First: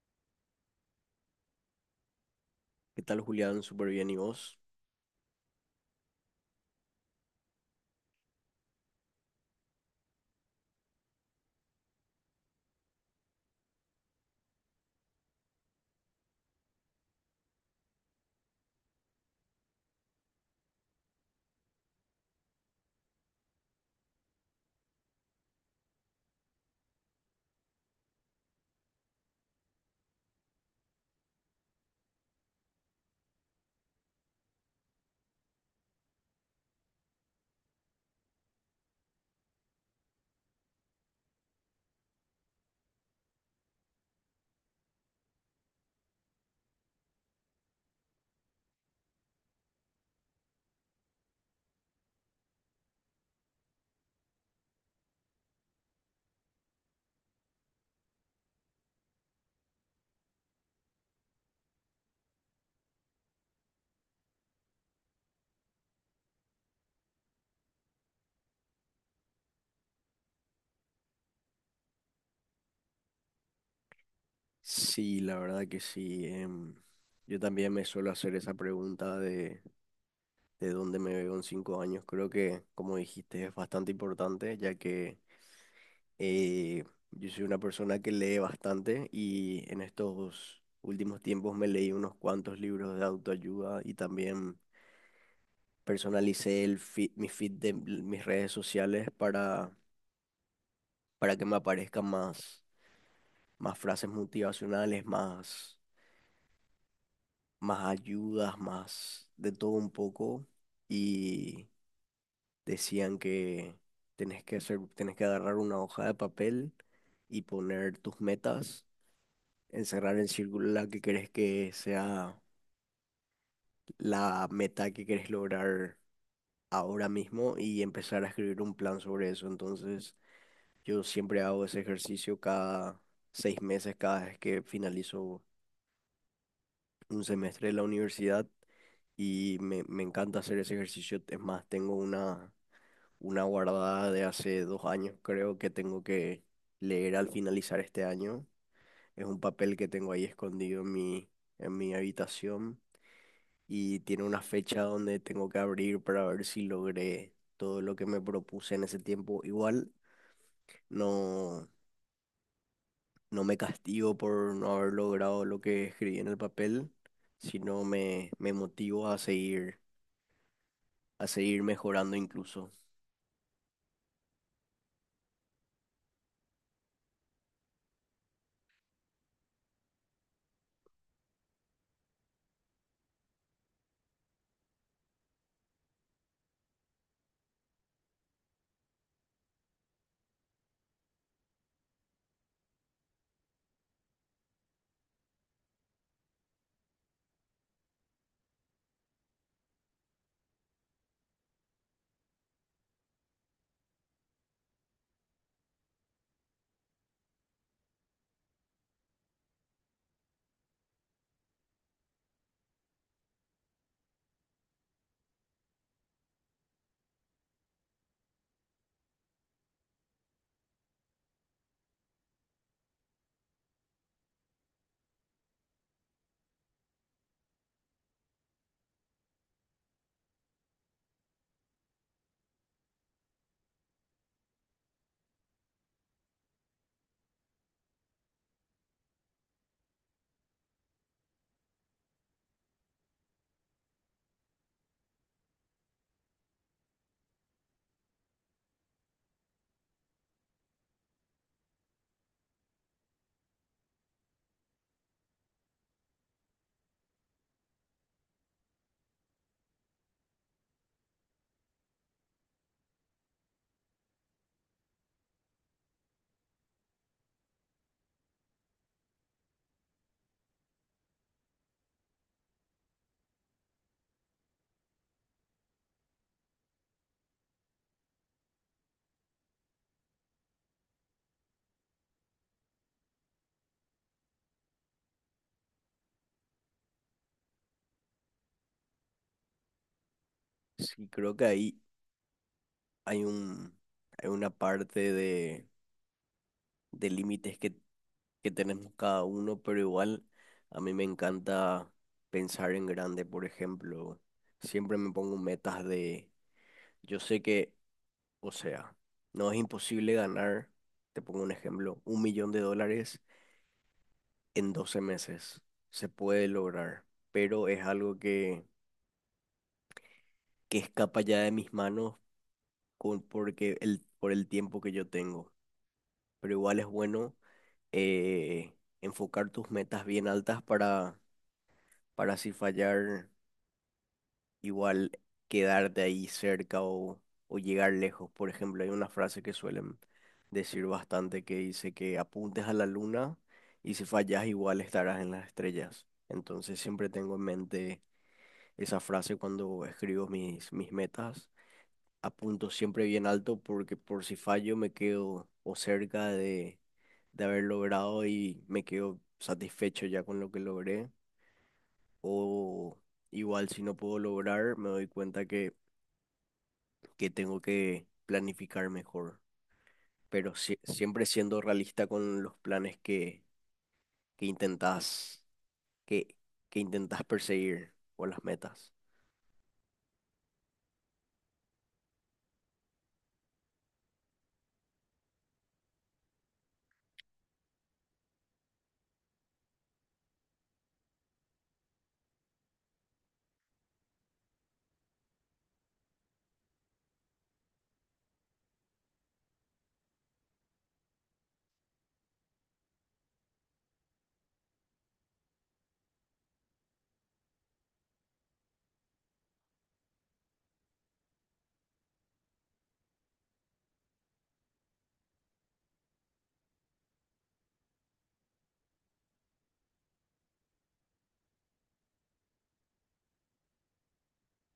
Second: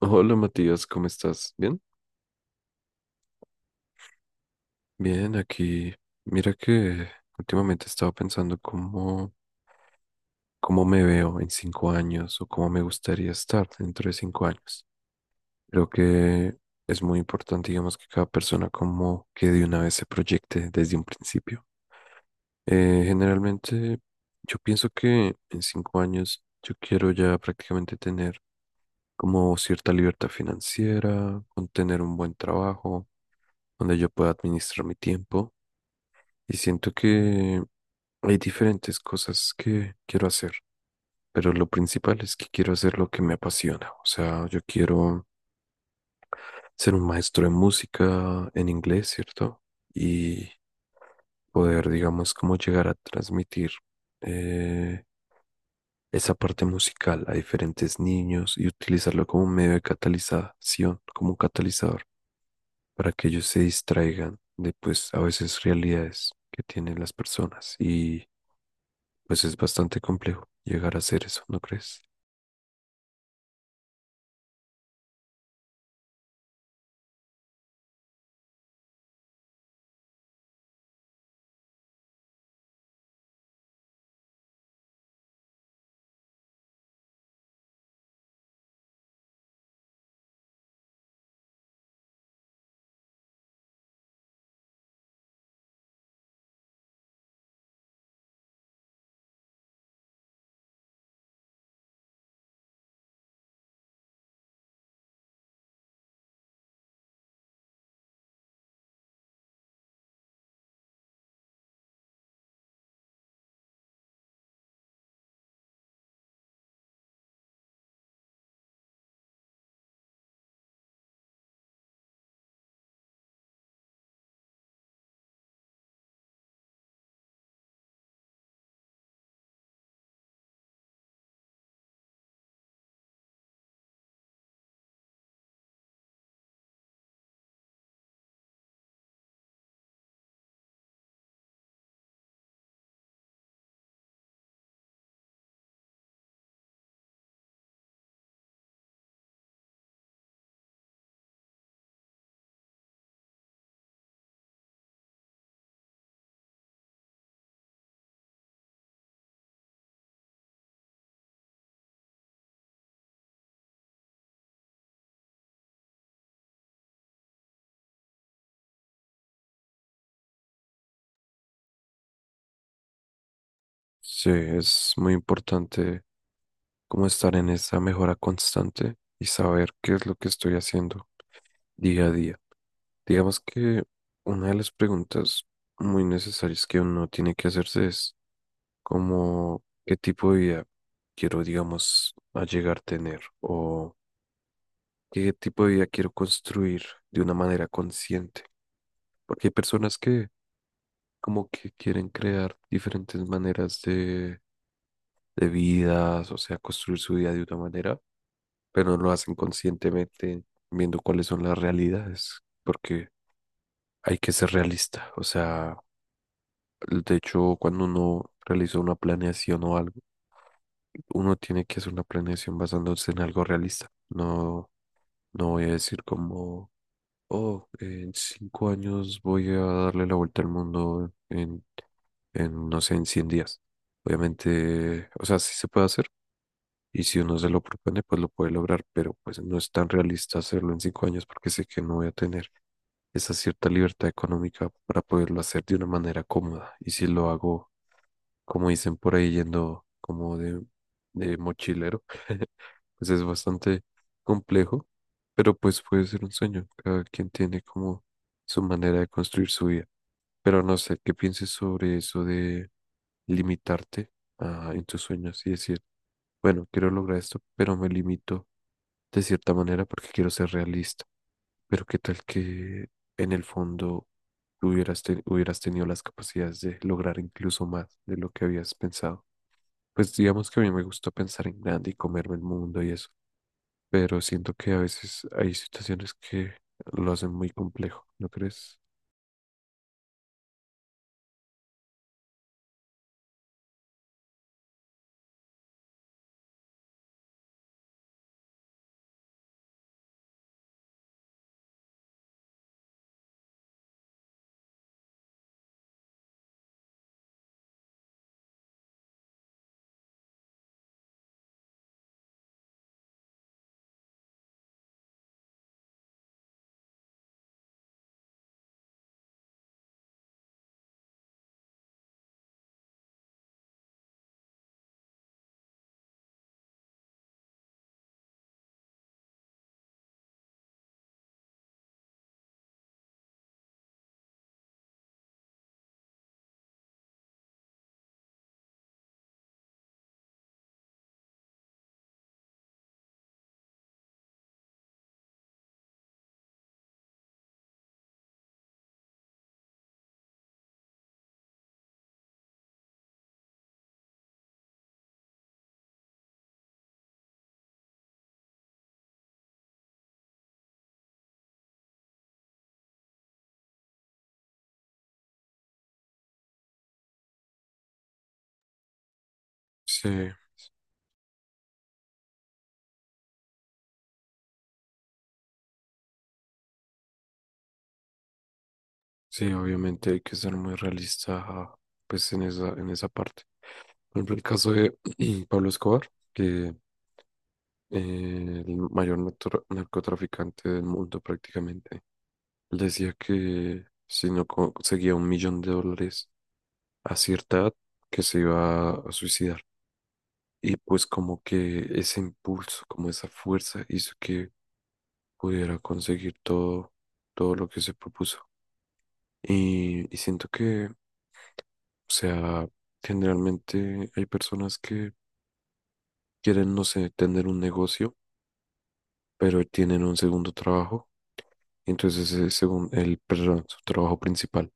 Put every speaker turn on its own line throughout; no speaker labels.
Hola Matías, ¿cómo estás? ¿Bien?
¿Qué tal, Julián? Súper bien, ¿y vos?
Bien, aquí. Mira que últimamente estaba pensando cómo me veo en 5 años o cómo me gustaría estar dentro de 5 años. Creo que es muy importante, digamos, que cada persona como que de una vez se proyecte desde un principio. Generalmente yo pienso que en 5 años yo quiero ya prácticamente tener como cierta libertad financiera, con tener un buen trabajo donde yo pueda administrar mi tiempo. Y siento que hay diferentes cosas que quiero hacer, pero lo principal es que quiero hacer lo que me apasiona. O sea, yo quiero ser un maestro de música en inglés, ¿cierto? Y poder, digamos, como llegar a transmitir eh, esa parte musical a diferentes niños y utilizarlo como un medio de catalización, como un catalizador, para que ellos se distraigan de, pues, a veces realidades que tienen las personas. Pues es bastante complejo llegar a hacer eso, ¿no crees?
Sí, la verdad que sí. Yo también me suelo hacer esa pregunta de dónde me veo en 5 años. Creo que, como dijiste, es bastante importante, ya que eh, yo soy una persona que lee bastante y en estos últimos tiempos me leí unos cuantos libros de autoayuda y también personalicé el feed- mi feed de l- mis redes sociales para que me aparezcan más frases motivacionales, más ayudas, más de todo un poco, y decían que tenés que agarrar una hoja de papel y poner tus metas, encerrar en círculo la que querés que sea la meta que querés lograr ahora mismo y empezar a escribir un plan sobre eso. Entonces, yo siempre hago ese ejercicio cada 6 meses, cada vez que finalizo un semestre de la universidad y me encanta hacer ese ejercicio. Es más, tengo una guardada de hace 2 años, creo que tengo que leer al finalizar este año. Es un papel que tengo ahí escondido en en mi habitación y tiene una fecha donde tengo que abrir para ver si logré todo lo que me propuse en ese tiempo. Igual no, no me castigo por no haber logrado lo que escribí en el papel, sino me motivo a seguir mejorando incluso.
Sí, es muy importante como estar en esa mejora constante y saber qué es lo que estoy haciendo día a día. Digamos que una de las preguntas muy necesarias que uno tiene que hacerse es como qué tipo de vida quiero, digamos, a llegar a tener o qué tipo de vida quiero construir de una manera consciente. Porque hay personas que como que quieren crear diferentes maneras de vidas, o sea, construir su vida de una manera, pero no lo hacen conscientemente viendo cuáles son las realidades, porque hay que ser realista, o sea, de hecho, cuando uno realiza una planeación o algo, uno tiene que hacer una planeación basándose en algo realista, no, no voy a decir como, oh, en 5 años voy a darle la vuelta al mundo en, no sé, en 100 días. Obviamente, o sea, sí se puede hacer y si uno se lo propone, pues lo puede lograr, pero pues no es tan realista hacerlo en 5 años porque sé que no voy a tener esa cierta libertad económica para poderlo hacer de una manera cómoda. Y si lo hago como dicen por ahí, yendo como de mochilero, pues es bastante complejo, pero pues puede ser un sueño. Cada quien tiene como su manera de construir su vida. Pero no sé, ¿qué pienses sobre eso de limitarte en tus sueños y decir, bueno, quiero lograr esto, pero me limito de cierta manera porque quiero ser realista? Pero qué tal que en el fondo hubieras tenido las capacidades de lograr incluso más de lo que habías pensado. Pues digamos que a mí me gusta pensar en grande y comerme el mundo y eso, pero siento que a veces hay situaciones que lo hacen muy complejo, ¿no crees?
Sí, creo que ahí hay un, hay una parte de límites que tenemos cada uno, pero igual a mí me encanta pensar en grande, por ejemplo. Siempre me pongo metas yo sé que, o sea, no es imposible ganar, te pongo un ejemplo, 1 millón de dólares en 12 meses. Se puede lograr, pero es algo que escapa ya de mis manos porque por el tiempo que yo tengo. Pero igual es bueno eh, enfocar tus metas bien altas para si fallar, igual quedarte ahí cerca o llegar lejos. Por ejemplo, hay una frase que suelen decir bastante que dice que apuntes a la luna y si fallas igual estarás en las estrellas. Entonces siempre tengo en mente esa frase cuando escribo mis metas apunto siempre bien alto porque por si fallo me quedo o cerca de haber logrado y me quedo satisfecho ya con lo que logré. O igual si no puedo lograr, me doy cuenta que tengo que planificar mejor.
Sí,
Pero siempre siendo realista con los planes que intentas, que, que intentas perseguir o las metas.
sí, obviamente hay que ser muy realista, pues en esa parte. Por ejemplo, el caso de Pablo Escobar, que el mayor narcotraficante del mundo prácticamente, él decía que si no conseguía 1 millón de dólares a cierta edad que se iba a suicidar. Y pues como que ese impulso, como esa fuerza hizo que pudiera conseguir todo, todo lo que se propuso. Y siento que, o sea, generalmente hay personas que quieren, no sé, tener un negocio, pero tienen un segundo trabajo. Y entonces ese el, perdón, su trabajo principal.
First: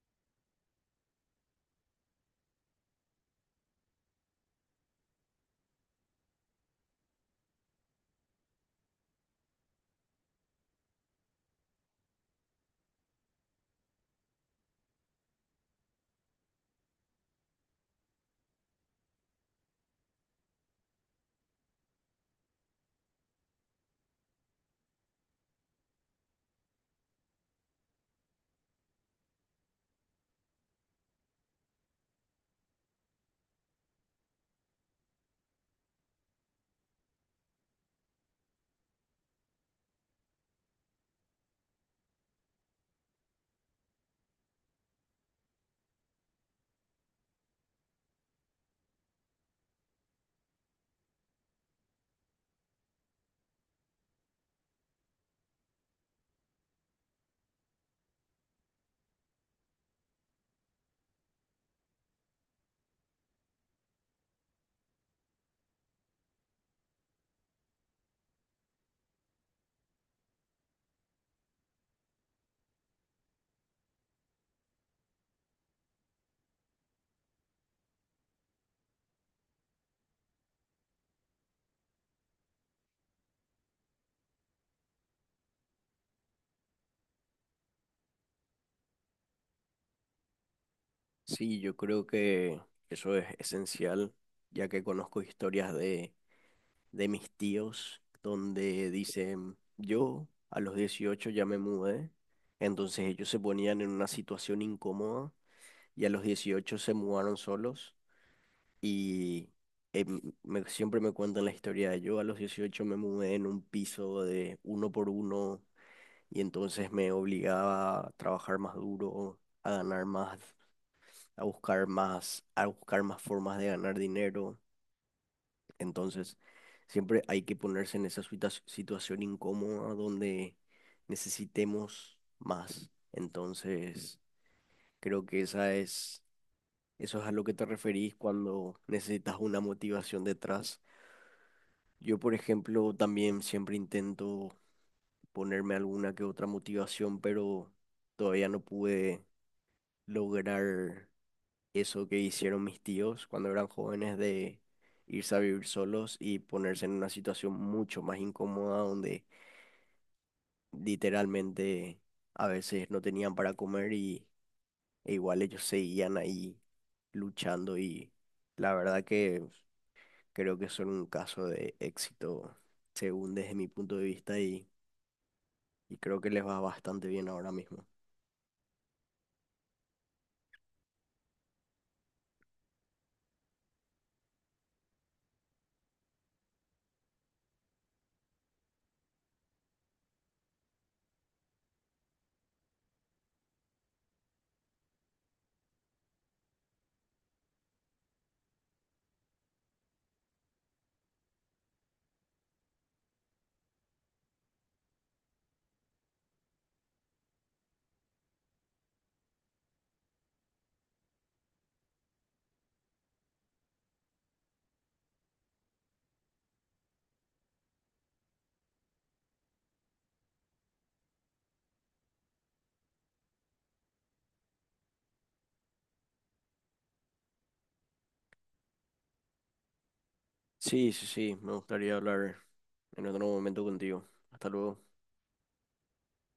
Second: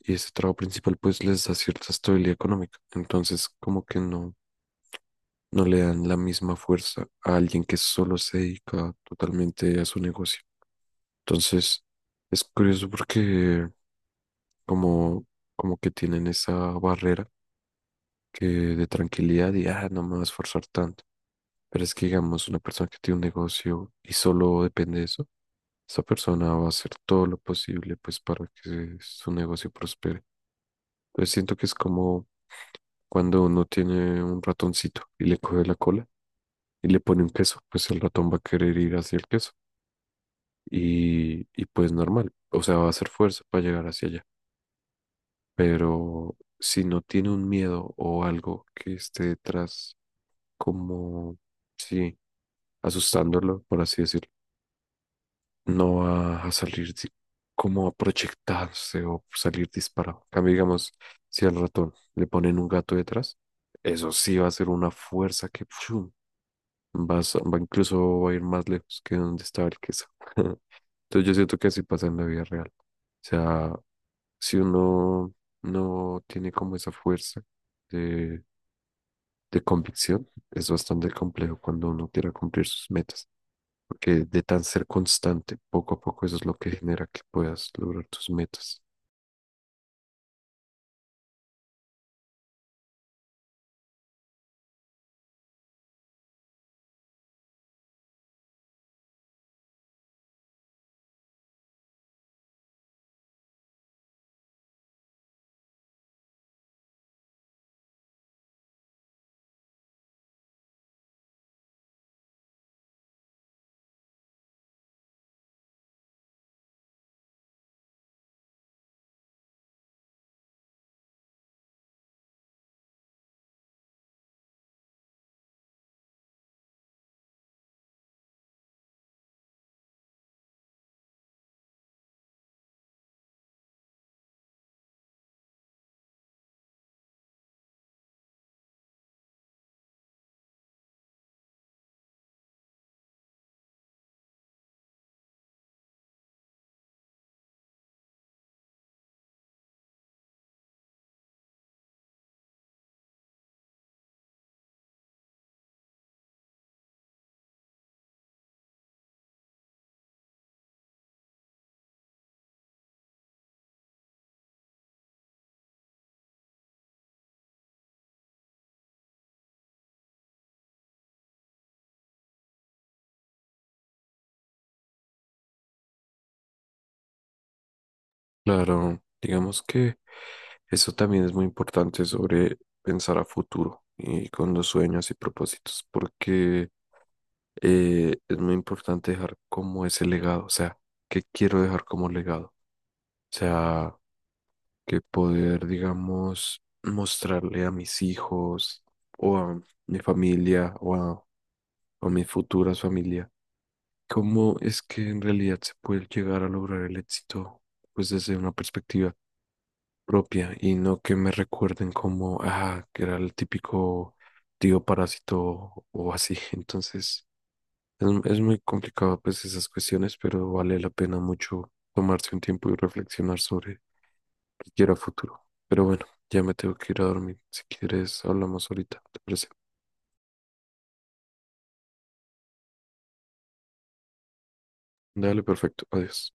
Y ese trabajo principal pues les da cierta estabilidad económica. Entonces como que no le dan la misma fuerza a alguien que solo se dedica totalmente a su negocio. Entonces, es curioso porque como, como que tienen esa barrera que de tranquilidad y, ah, no me voy a esforzar tanto. Pero es que, digamos, una persona que tiene un negocio y solo depende de eso, esa persona va a hacer todo lo posible pues para que su negocio prospere. Entonces siento que es como cuando uno tiene un ratoncito y le coge la cola y le pone un queso, pues el ratón va a querer ir hacia el queso. Y pues normal, o sea, va a hacer fuerza para llegar hacia allá, pero si no tiene un miedo o algo que esté detrás, como, sí, asustándolo, por así decirlo, no va a salir como a proyectarse o salir disparado. En cambio, digamos, si al ratón le ponen un gato detrás, eso sí va a ser una fuerza que, ¡fum! Va incluso va a ir más lejos que donde estaba el queso. Entonces yo siento que así pasa en la vida real. O sea, si uno no tiene como esa fuerza de, de convicción, es bastante complejo cuando uno quiera cumplir sus metas, porque de tan ser constante, poco a poco eso es lo que genera que puedas lograr tus metas.
Sí, yo creo que eso es esencial, ya que conozco historias de mis tíos donde dicen, yo a los 18 ya me mudé, entonces ellos se ponían en una situación incómoda y a los 18 se mudaron solos y siempre me cuentan la historia de yo a los 18 me mudé en un piso de 1 por 1 y entonces me obligaba a trabajar más duro, a ganar más, a buscar más, a buscar más formas de ganar dinero. Entonces, siempre hay que ponerse en esa situación incómoda donde necesitemos más. Entonces, creo que eso es a lo que te referís cuando necesitas una motivación detrás. Yo, por ejemplo, también siempre intento ponerme alguna que otra motivación, pero todavía no pude lograr eso que hicieron mis tíos cuando eran jóvenes de irse a vivir solos y ponerse en una situación mucho más incómoda donde literalmente a veces no tenían para comer y e igual ellos seguían ahí luchando y la verdad que creo que son un caso de éxito según desde mi punto de vista y creo que les va bastante bien ahora mismo.
Claro, digamos que eso también es muy importante sobre pensar a futuro y con los sueños y propósitos, porque es muy importante dejar como ese legado, o sea, qué quiero dejar como legado, o sea, que poder, digamos, mostrarle a mis hijos o a mi familia o a mis futuras familias, cómo es que en realidad se puede llegar a lograr el éxito, pues desde una perspectiva propia y no que me recuerden como, ah, que era el típico tío parásito o así, entonces. Es muy complicado pues esas cuestiones, pero vale la pena mucho tomarse un tiempo y reflexionar sobre qué quiero a futuro. Pero bueno, ya me tengo que ir a dormir. Si quieres, hablamos ahorita, ¿te parece?
Sí, sí, sí, me gustaría hablar en otro momento contigo. Hasta luego.
Dale, perfecto. Adiós.